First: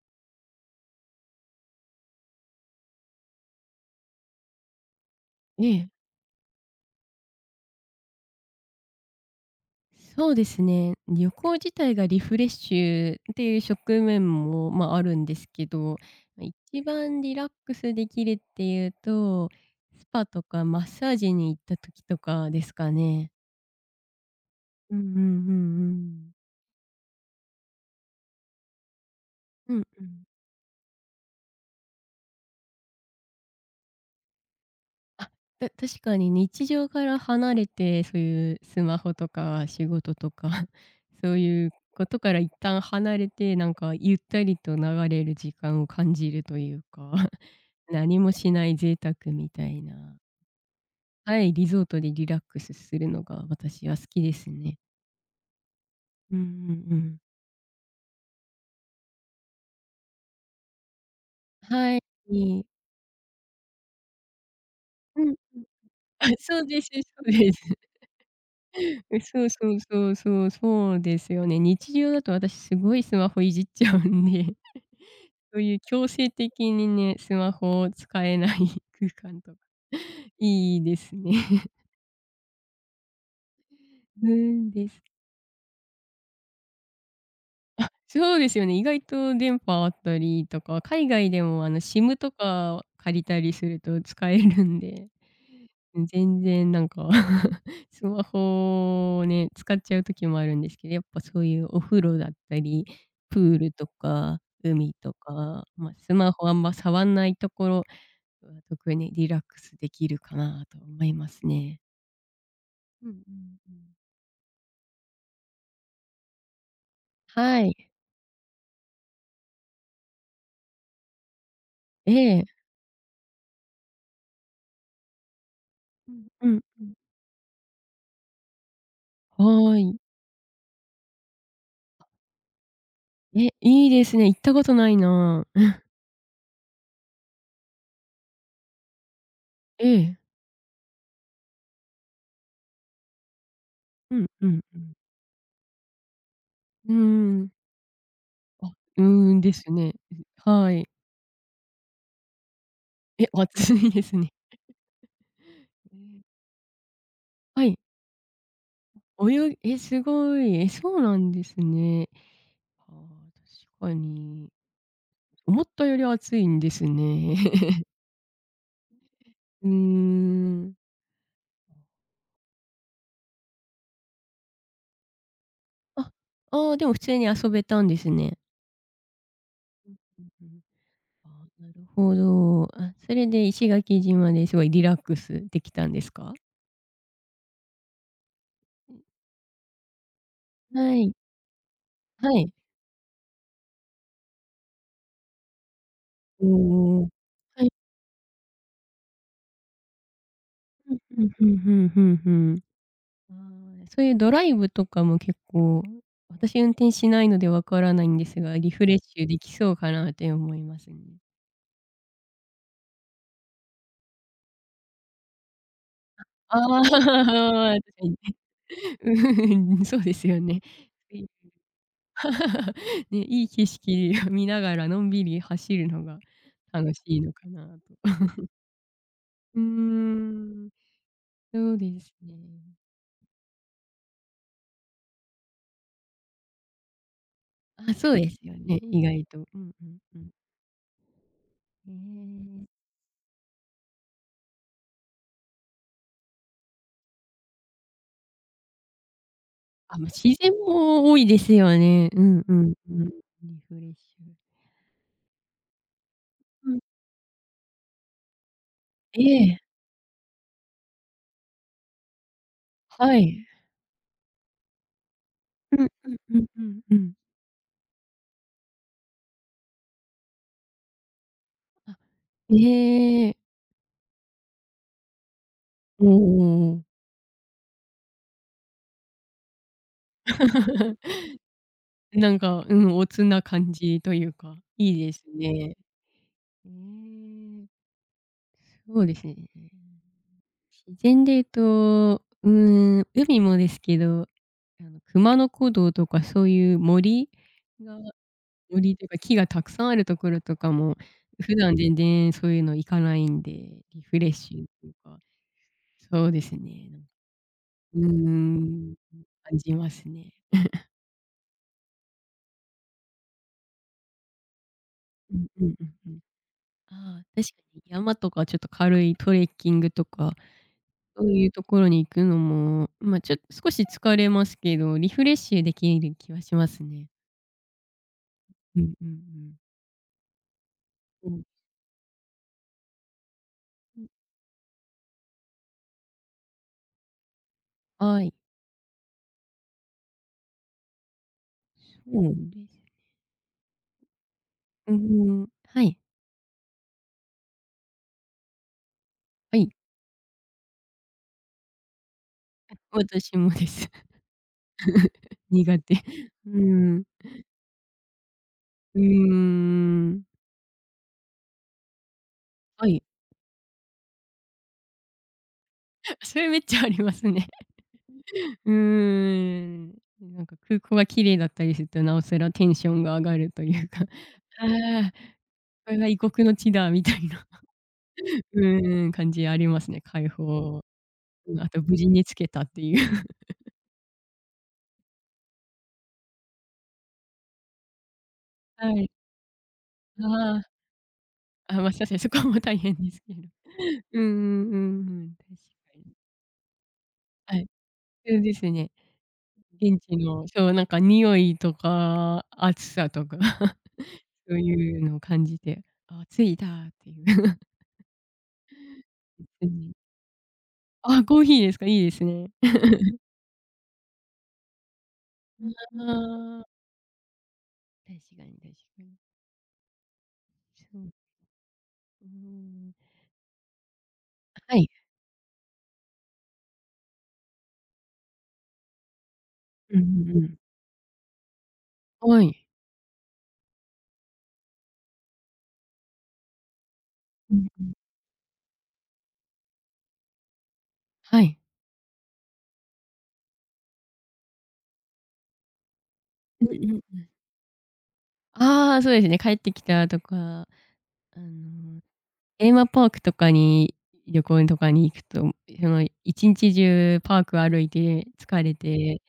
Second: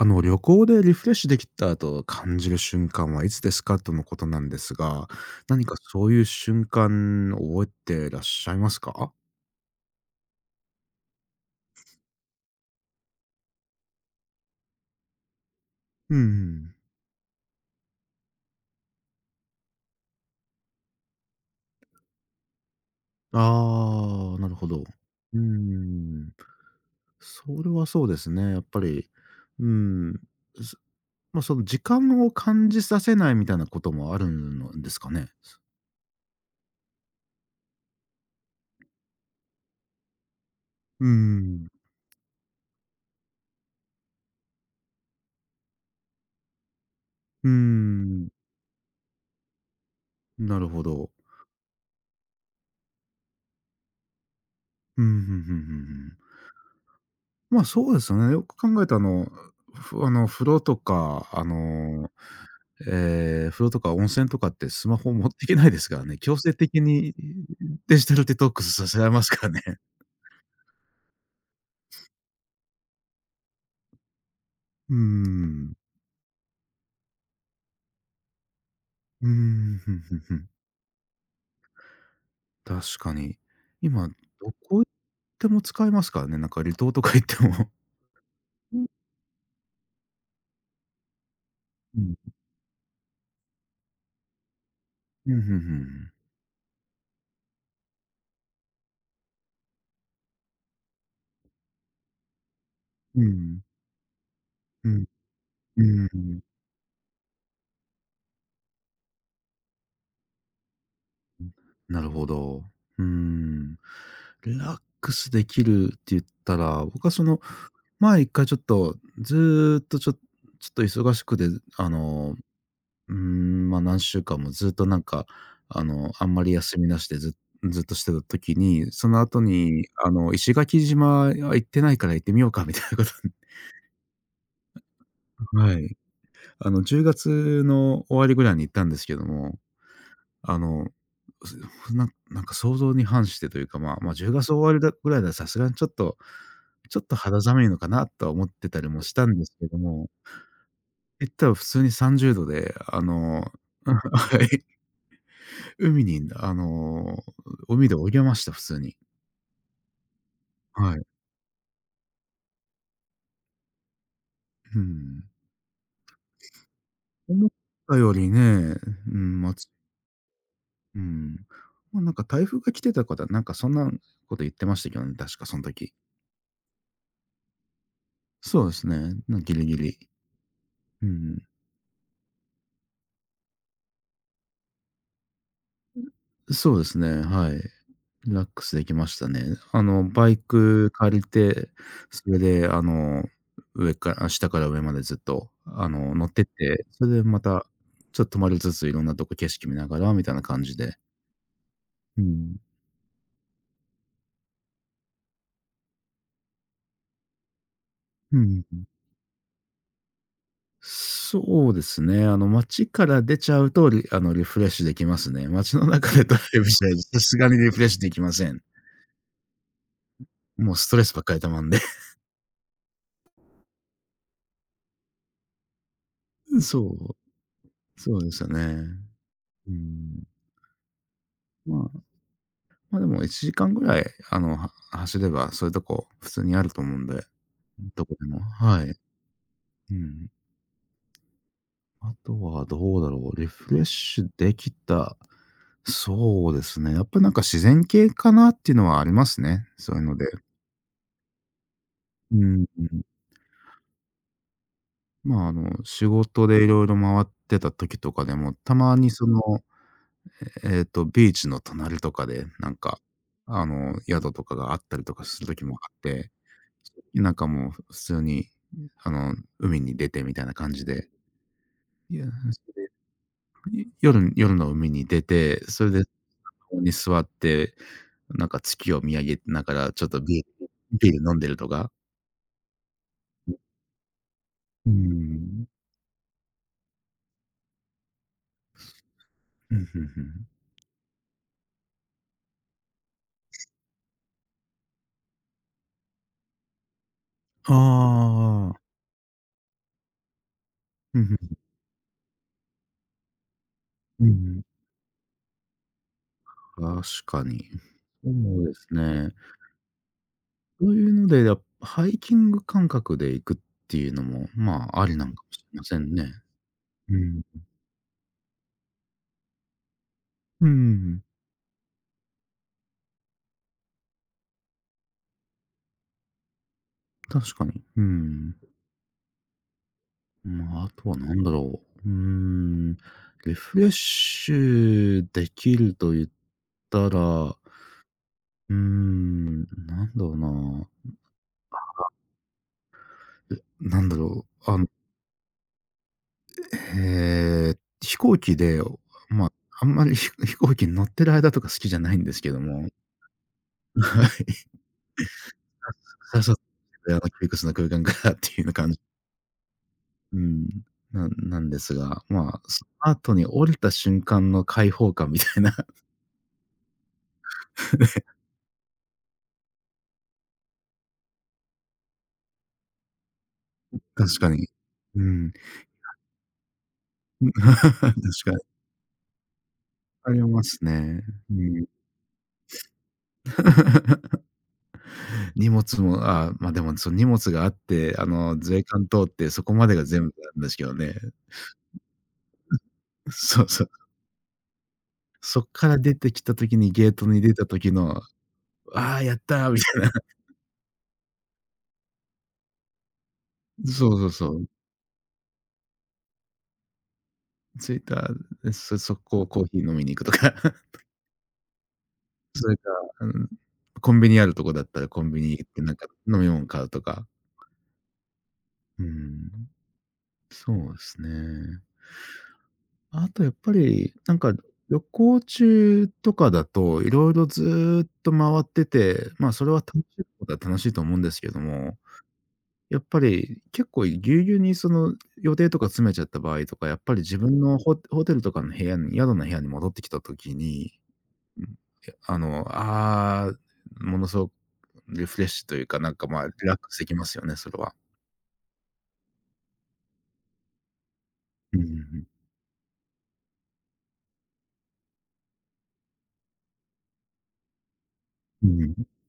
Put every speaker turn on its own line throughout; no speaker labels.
旅行でリフレッシュできたと感じる瞬間はいつですかとのことなんですが、
え
何か
え、
そういう瞬間覚えてらっしゃいますか？
そうですね。旅行自体がリフレッシュっていう側面も、まあ、あるんですけど、
う
ま
ん。
一番リラックスできるっていうと、スパとかマッサージに行った時とかですかね。
ああ、なるほど。う
うんうんうんう
ーん。
ん。
それはそうですね、やっぱり、うー
うんう
ん、
ん。
すまあ、その時間を感じさせないみたいなこともあるんですかね？
あ、確かに日常から離れて、そういうスマホとか仕事とか
うー
そうい
ん。
うことから一旦離れて、なんかゆったりと流れる時間を感じるというか
うー
何
ん、
もしない贅沢みたいな。
なるほど。
はい、リゾートでリラックスするのが私は好きですね。
うん、ふんふんふんふん。
うんうんうん。
まあ、そうですよね。よく考えたあの、ふあの、風呂とか、
はい。
風呂とか温泉とかってスマホ
う
持っ
ん。
ていけないですからね。
あ、
強制
そう
的
ですそ
に
うです。
デジタルデトックスさせられ
え、
ます
そ
か
う
ら
そ
ね。
うそうそう、そうですよね。日常だと私すごいスマホいじっちゃうんで、
うー
そう
ん。
いう強制的にね、スマホを使えない 空
うー
間とか
ん、ふんふんふん。
いいですね。
確かに。今、
う
ど
ん、
こ行っ
です。
ても使えますからね、なんか離島とか行っても。
そうですよね。
う
意
ん。
外と電波あったりとか、海外でもあの
うん。
SIM とか借りたりすると使えるんで、
うん、
全然なんか スマホをね、使っちゃう時もあるんですけど、やっぱそういうお風呂だったり、
う
プー
ん。
ルとか
う
海
ん。
とか、
う
まあ、
ん、う
ス
ー
マ
ん。
ホあんま触んないところは特にリラックスできるかなと思いますね。
なるほど。うー
うんうんう
ん。
ん。
リラックスできるって言ったら、僕は
はい。
前一回ちょっと、ずーっとちょっと忙しくて、あ
え
の、
え。
ま、何週間もずっとなんか、
う
あ
ん。
んま
う
り
ん
休
う
み
ん。
なしでずっとしてた時に、その後
は
に、
ーい。
石垣島いや行ってないから行ってみようかみたいなことに。
え、いいですね。行ったことないな。
はい。10月の終わりぐらいに行ったんですけども、
ええ。
あの、なんか想像に反してというか、まあ、
うん
10
う
月終
ん
わ
う
り
ん。
だぐらいださすがにちょっと、
うー
ちょっと肌
ん。
寒いのかなとは思っ
あ、
てたり
う
も
ー
したん
ん、
で
で
すけ
す
ど
ね。
も、
はい。
行ったら普通に30度で、
え、暑 い
うん、
ですね。
はい、
え
海
え、
にあの、
はい。
海で泳げました、普通に。
泳ぎえ、すごい。え、そ
は
う
い。
なんですね。ああ、確かに。
うん。
思ったより暑いんですね。
思っ たよりね、うん、
うーん。
うん、ま、なんか台風が来てたかだなんかそんなこと言ってましたけどね、確かそん時。
あ、ああ、でも普通に遊べたんですね。
そうですね、ギリギ
うん
リ。
うんうん。
うん、
あなるほど。あ、それで石垣島ですごいリラックスできたんですか？
そうですね、はい。リラックスできましたね。バイク
はい。
借りて、そ
は
れ
い。
で、あの、上からあ、下から上までずっと、乗ってっ
う
て、
んう
そ
ん。
れでま
は
た、
い。
ちょっと止まりつつ、いろんなとこ景色見ながらみたいな感じで。
うん、うんふんふんふん
う
ふん。
ん。
ああ、そういうドライブとかも結構、私運転しないのでわからないんで
う
すが、
ん
リ
うん、
フレッシュできそうかなって思いますね。
そうですね、街から出ちゃうと、リあの、リフレッシュできますね。街の中でドライブ
ああ、
しないさすがにリフ
確
レッシュ
か
で
に。
きません。
うん、そうですよね。
もうストレスばっかり溜まんで。
いい景色を見ながらのんびり走るのが
そ
楽し
う、
いのかなと。
そう ですよね。
うー
うん。
ん、そ
ま
うで
あ
すね。
でも1時間ぐらい、走ればそういうとこ普通にあると思うんで、
あ、
ど
そ
こ
う
で
です
も、
よね、
はい。
意外と。うんう
う
んう
ん。
ん。へ
あとは
え。
どうだろう、リフレッシュできた、そうですね、やっぱなんか自然系かなっていうのはありますね、そう
あ、
いう
ま、
ので。
自然も多いですよね。う
う
んう
ん、
ん
う
う
ん。
ん。リフレッシュ。
まあ、仕事で
うん。
色々回ってた時とかでも、たまに
ええ、
ビーチの隣とかで、なんか、
はい。
宿とかがあったりとかする時
う
もあ
ん
って、
うんうんうんうん。
なんかもう普通に、海に出てみたいな感じで、
あ、
いや、それで、
ええ。
夜の海に出て、それで
お
そ
おお
こ
お。
に座って、なんか月を見上げながら、ちょっとビールビ ール飲んでるとか。
なんか、うん、おつな感じというか、
う
い
ー
いです
ん。
ね。ええ、そうですね。
うん、ふんふん。
自然で言うと、うーん、海もですけど、あの、熊野古道とかそういうが
ああ、
森というか、木がたくさんあるところとかも、
うん、ふ
普段全然そういうの行かないんで、リフ
う
レ
ん、う
ッシュ
ん。
っていうか、そうですね、
確かに。
なんかうー
そうです
ん、
ね。
感じますね。
そういうので、ハイキング感覚で行くっていうのも、まあ、ありなの
う
か
ん
もし
うん
れ
う
ま
ん
せ
う
ん
ん。
ね。う
ああ、
ん。
確かに山とかちょっと軽いトレッキングとか、
うん、
そういうところに行くのも、ま、ちょっと少し疲れますけど、リフレッシュできる気はしますね。
確かに。うん。
うんうんうん。
まあ、あとは
うん。
何だろう。うーん、リフレッ
うん、
シュできると言ったら、う
はい、
ーん、なんだろうな。
そうです。
え、なんだろう、
うんうん。はい、
えー飛行機で、まあ、
はい、
あんまり 飛行機に乗ってる間とか好きじゃないんですけども、
私もです。
はい。
苦手。
さっさ
うー
と、
ん。
窮屈な空間からっていう感
うーん。
うん、ななんですが、まあ、そ
はい。
の後に降りた瞬間の解放感みたいな、
それめっちゃありますね。
ね、
うーん。なんか空港が綺麗だったりすると、なおさらテンションが上がるというか、
確か
あ
に。
あ、
うん。
これが異国の地だみたいな、
確かに。
うーん、感じありますね、解
ありま
放。
すね。
う
う
ん、あと
ん。
無事に着けたっていう。
荷物も、でもその荷物があって、税
は
関
い。
通ってそこまでが
あ
全部なんです
あ、
けどね。
あ、ま、そうですねそこも大変です けど。
そうそう。
うんうんうんうん、確
そっか
か
ら
に。
出てきた時にゲートに出
はい、
た時の、
そうですね。
「ああ、やった」み
現
たいな。
地の、そう、なんか匂いとか暑さとか。
そうそうそ
そう
う。
いうのを感じて、あ、着いたっていう
着いた、そこをコー
う
ヒー
ん。
飲みに行くとか。
あ、コーヒーですか、いいですね。
それか、うん、コンビニあるとこだったらコンビニ行ってなんか飲み
あ
物
あ、
買うとか。
確かに確か
う
に。
ん、そ
そ
うで
う、
すね。
うん。
あとやっぱり、なんか
はい。
旅行中とかだと、色々ずっと回ってて、まあ、それは
う
楽
んう
しい
んう
こと
ん。
は楽しいと思うんですけども、
はい。
やっぱり結構ぎゅうぎゅうにその予定とか詰めちゃった場合とか、やっぱり自
う
分の
ん
ホテルとかの部屋に宿の部屋に戻ってきた時に、
はい。
うん。あの、ああ、ものすごくリフレッシュというか、なんか、まあ、リ
うん
ラッ
う
クス
ん
でき
うん。
ますよね、それは。
ああ、そうですね、帰ってきたとか、あ
うんうんう
の
ん。
テーマパークとかに旅行とかに行くと、その一日中パーク歩いて疲
う
れ
ん。
て、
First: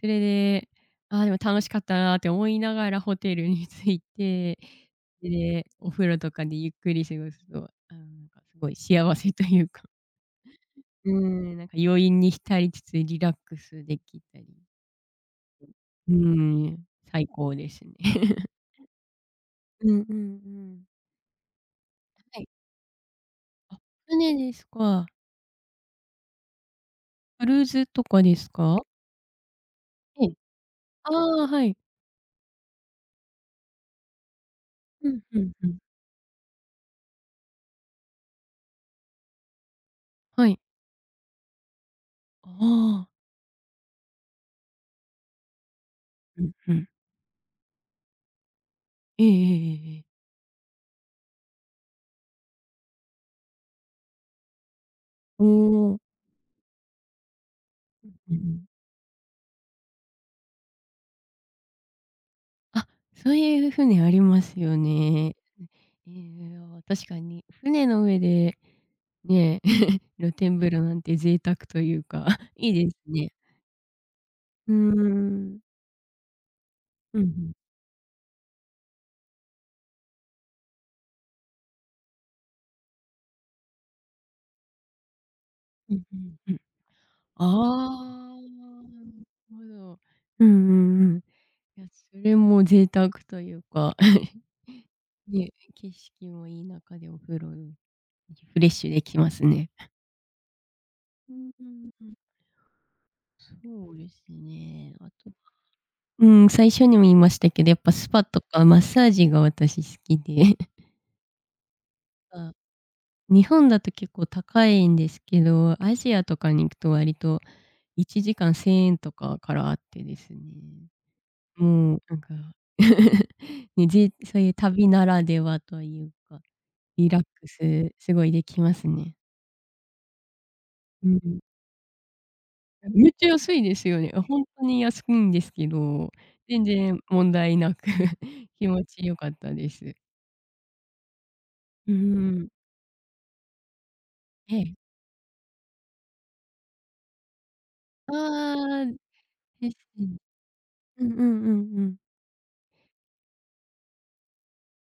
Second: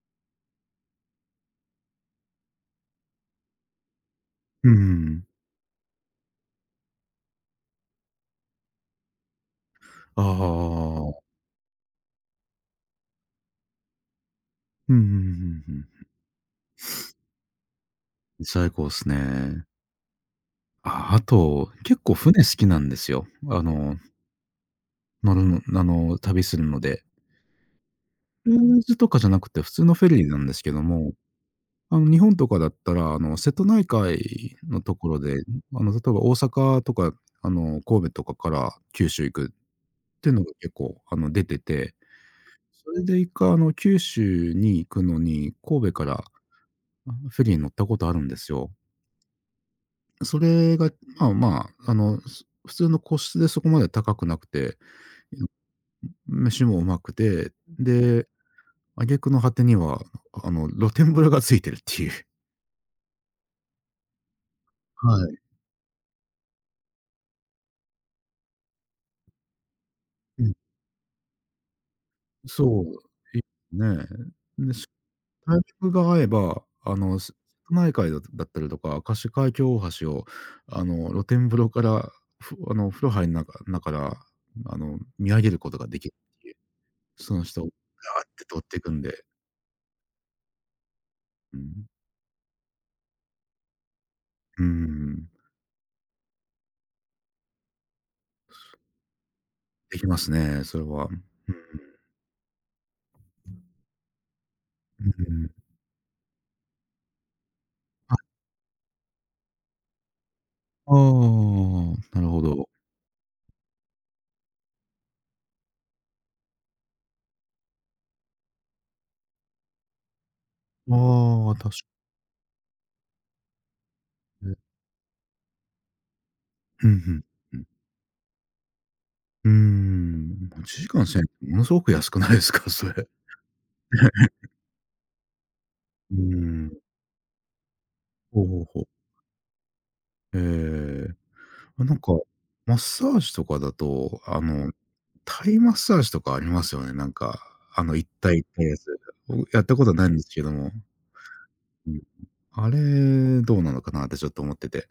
それで、ああ、でも楽しかったなって思いながらホテルに着いて、
うん。
で、お風呂とかでゆっくり過ごすと、あの、なんかすごい幸せというか、
ああああああ
う
あ
ー
あ。
ん、なんか余韻に浸りつつリラックスできたり、
うんうんうんうんうんああああうんうんうんうん
うーん、最高ですね。
うん、 最高っすね。
うんうんうん。
あ、あと、結構
は
船
い。
好きなんですよ。
あ、船ですか。
乗るの、旅するので。
クルーズとかです
クル
か？
ーズとかじゃなくて普通のフェ
え
リー
え。
なんですけど
あ
も、
あ、はい。
日本とかだったら、瀬戸内海のとこ
う
ろ
ん、う
で、
んうん。
例えば大阪とか、神戸とかから九州行くっていうの
は
が
い。
結構、出てて、
あ
それ
あ。
で一回、九州に行くのに、神戸から、
うん、うん。
フェリーに乗ったことあるんですよ。
ええええええええ。
それが、まあまあ、普通の個室でそこまで高くなくて、
おお。
飯もうまくて、で、
うんうん。
挙句の果てには、露天風呂がついてるっていう。
あ、そういう船ありますよ
は
ね。
い。
ええ、ああ、確かに船の上でね、露
うん。
天風呂なんて贅沢というか、いい
そ
で
う
すね。
ね。
うー
タイ
ん。
ミングが合えば、
うんうん。
瀬戸内海だったりとか、明石海峡大橋を、露天風呂から、ふあの、風呂入んながなから、見上げることが
う
で
ん
きる
うん、
って
う
いう、
ん。
その人をガーっ
あ
て通ってい
あ、
くんで、
なるほど。うんうんうん。
う
いや、
ん。
それも贅沢というか、
うーん、
ね、景色もいい中でお風呂、リフレッシュできますね。
できますね、それは。うん。
うんうんうん。そうですね。
う
あと
ん。
うん、最初にも言いましたけど、やっぱスパとかマッサージが私好きで、
ああ、なる ほ
あ、
ど。
日本だと結構高いんですけど、アジアとかに行くと割と1時間1000円とかからあってですね。
ああ、確か
もうなんか ね、そういう
に。
旅ならではというか、
うん、
リ
ふ
ラッ
ん、
ク
うん。
スすごいできますね。
うーん、1時
う
間1000円っ
ん。
てものすごく安くないですか？それ。
めっちゃ安いですよね。あ、ほんとに安いんですけど、
うー
全
ん。
然問題なく
ほう ほう
気
ほ
持
う。
ち良かったです。
ええ。
うー
なんか、
ん。
マッサージとかだと、
ええ。
タイマッサージとかありますよね。なんか、一
あ
体一体や
あ、
つ。僕やっ
で
た
す
ことない
ね。
んですけども。
うんうんうんう
う
ん。
ん。あれ、どうなのかなってちょっと思ってて。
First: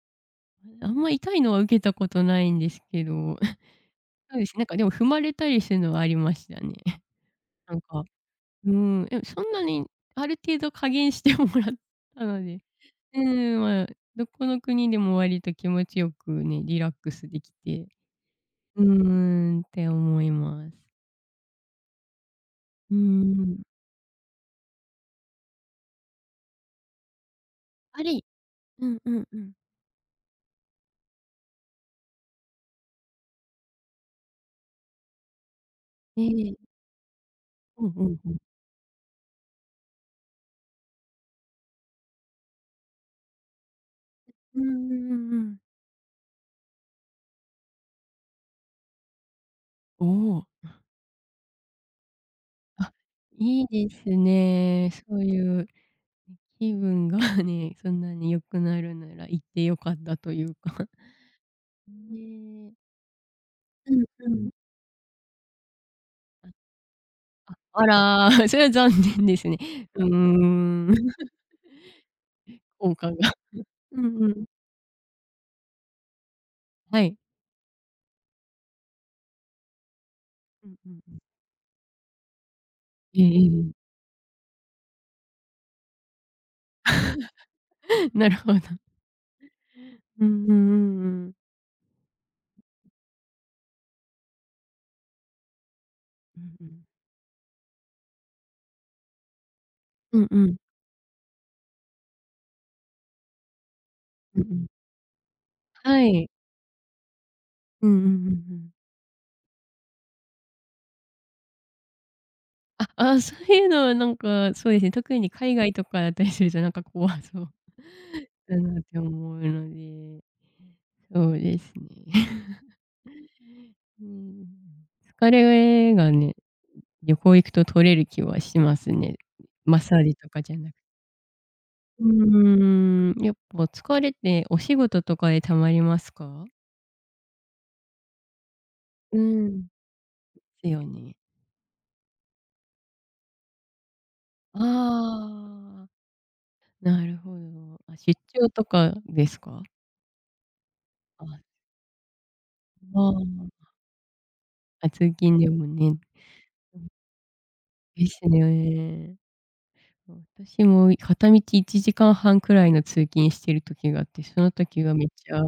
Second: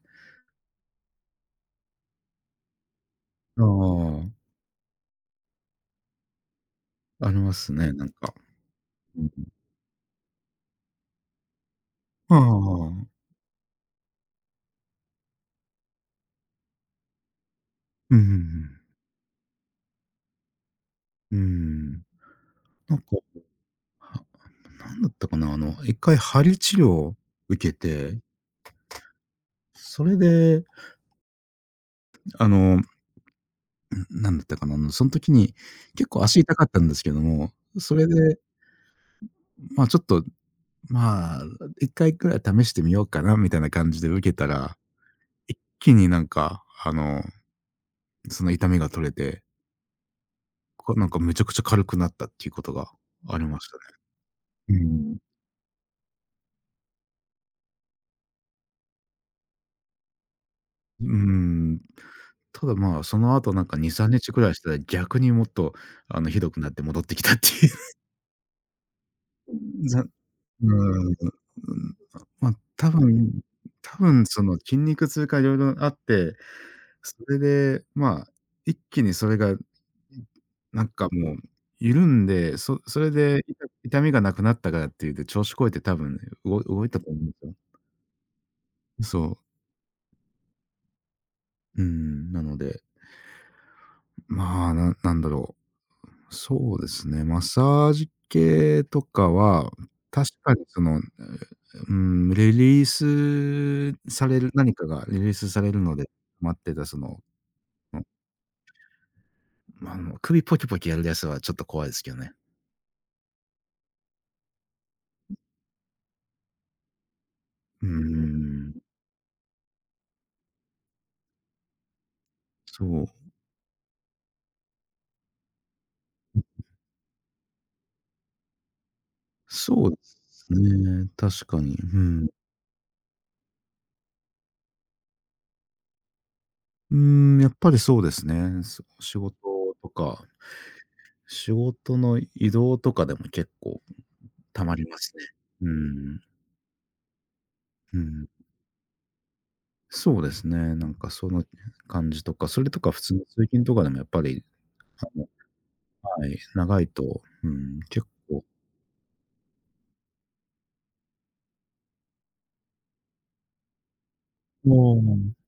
あんま痛いのは受けたことないんですけど、
あ
そうですね、なんかでも踏まれたりするのはありましたね。
あ、あります
なん
ね、
か、
なんか。
うーん、で
う
も
ん。
そんなにある程度加減してもらったので、
ああ、
うーん、まあ、どこの国でも割と気持ちよくね、リラックスできて
うんうん、
うーん、って思います。うー
なんか、
ん。
はなんだったかな、一回鍼治療を受け
あ
て、
りうんうんうん。
それで、あの、ん、なんだったかな、その時に結
え
構足痛
え、
かったんですけども、
うん
そ
う
れ
んうん。
で、まあ、ちょっと、まあ、一回くらい試してみようかなみたいな感じで受けた
うんう
ら、
んうんうん。
一気になんか、その痛みが取れて、
おお、
なんかめちゃくちゃ軽くなったっていうことが
あ、
ありま
いい
し
で
た
す
ね。う
ね。そ
ん。
ういう気分がね、そんなに良くなるなら行って良かったというか。
うーん。ただ
ね。
まあ、その後なんか2、
うん
3
う
日く
ん。
らいしたら逆にもっとひどくなって戻ってきたっていう。
あら、それは残念ですね。
ざ
うー
う
ん、
ーん、ま、多
効果が。
分多
うん
分
う
そ
ん。
の筋肉痛か色々あって、
は
そ
い。
れで、まあ、一気にそれが、
うん
なん
うん
か
うん。
もう緩んで、そそれ
え
で
ええ
痛みがなくなったからっていうんで、調子こいて多分ね、動いたと思うんですよ。
え。なるほど。
そう。
うんうんうんうん。
なので、まあ、なんなんだろう。
うんう
そう
ん。
ですね、マッサージ系とかは、
うん
確
う
か
ん。
にその、うん、リリースさ
う
れ
んう
る
ん。
何かがリリースされるの
は
で、
い。
待ってた
うんうんうんうん。
首ポキポキやるやつはちょっと怖いですけどね。
あ、ああそういうのはなんか、そうですね、特に海外とかだったりすると、なんか怖そう
うー
だ
ん、
なって思うので、そうですね。
そう。
うん。疲れがね、旅行行くと取れる気はしますね。マッ
そうで
サージとか
す
じゃなくて
ね、確かに。うん。
うーん、やっぱ疲れてお仕事とかで溜まりますか？
うーん、やっぱりそうですね。
う
仕事
ん、ん。
とか、
すよね。
仕事の移動とかでも結構溜まりますね。う
ああ、
ん、
なるほど。あ、
う
出
ん。
張とかですか？
そうですね。なんかその
あ
感じとか、それとか普
ああ、
通の通勤とかでもやっぱり、
あ、
あ
通
の
勤でもね。
はい、長いと、うん、
で
結
す
構、
ね。私も片道1時間半くらいの通勤してる時があって、その
ああ、
時が
う
めっち
ん、
ゃ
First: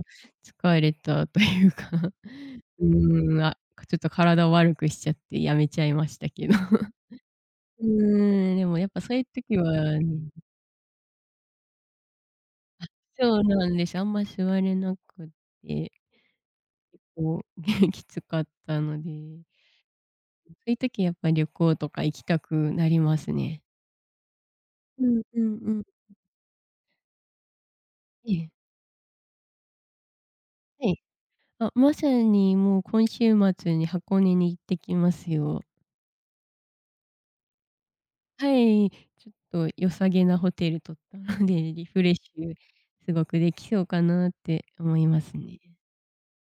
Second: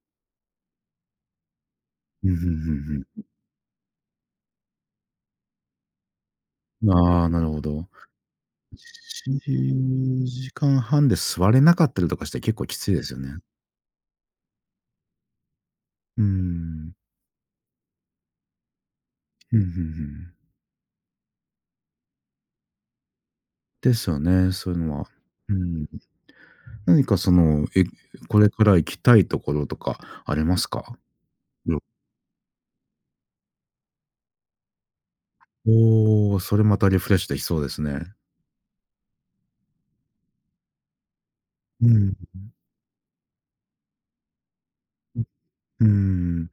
疲れたというか、
うんう
う
んう
ーん、あ、ちょっと体を悪くしちゃってやめちゃいましたけど。
ん。ああ、なるほ
う
ど。
ーん、でもやっぱそういう時はね
1時間半で座れなかったりとかして結構きついですよね。
そうなんです。あんま座れなくて、
うーん。
こう、きつかったので、
うんうんうん。
そういう時やっぱ旅行とか行きたくなりますね。
ですよね、そういうの
う
は。
んう
う
んうん。
ん。何か
え
これ
え。
から行きたいところとかあります
は
か？
い。あ、
うん、
まさにもう今週末に箱根に行ってきますよ。
おお、それまたリフレッシュできそうですね。
はい、ちょっと良さげなホテル取ったので、リ
う
フレッ
ん。
シュすごくできそうかなって思いますね。
うーん。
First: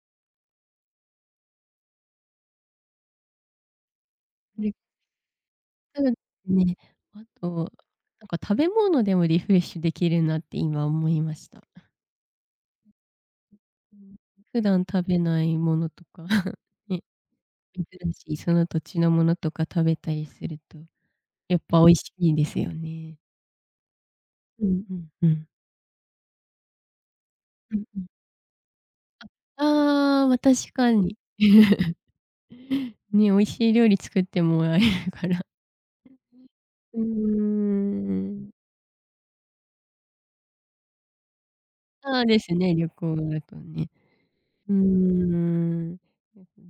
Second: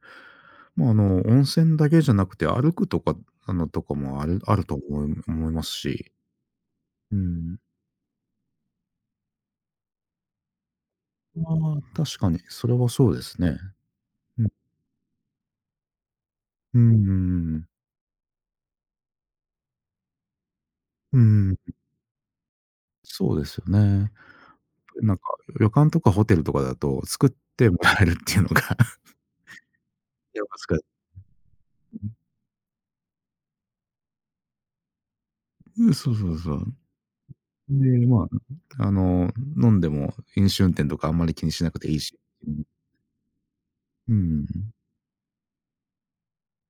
まあ、温泉だけじゃなくて、歩くとか、とかもある
で、
と思います
そうで
し、
すね。
う
あ
ん。
と、なんか食べ物でもリフレッシュできるなって今思いま
ま
した。
あ、確かにそれはそうですね。
うん、
うん。
普段食べないものとか、
うんう
ね、
ん、ん。
珍しいその土地のものとか食べたりすると、
うーん、
やっぱ美味しいですよね。
そうですよね。
うんうん
なんか、
うん。
旅館とかホテルとかだと、作って
う
もらえ
ん
るっていうのが
ああ、ま、
やっぱ
確
使え
かに。ね、美味しい料理作ってもらえるから。
うん、そうそうそう。
うー
で、ま
ん。
あ、飲んでも飲酒運転とかあんまり気にしなくていいし。
そうですね、旅行だとね。
うん。
うーん。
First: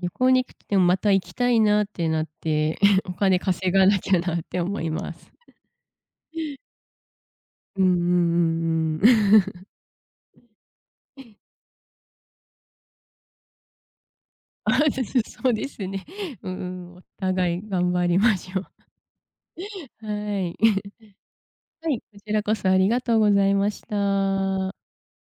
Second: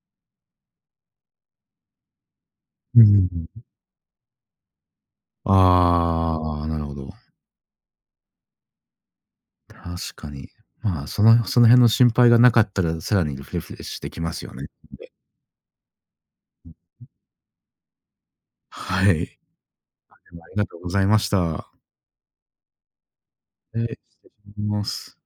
旅行に行くってもまた行きたいなってなって、
う
お
ん。
金稼がなきゃなって思います。
ああ、なるほど。
うんうんうんうん。
確かに。まあ、その辺の心配がなかったら、さらにリフレッシュできますよね。
あ、そうですね。うんうん、お互い頑張りましょう。
はい。で
は
もあ
い。
りがとうご ざいました。
はい、こちらこそありがとうございまし
失礼し
た。
ます。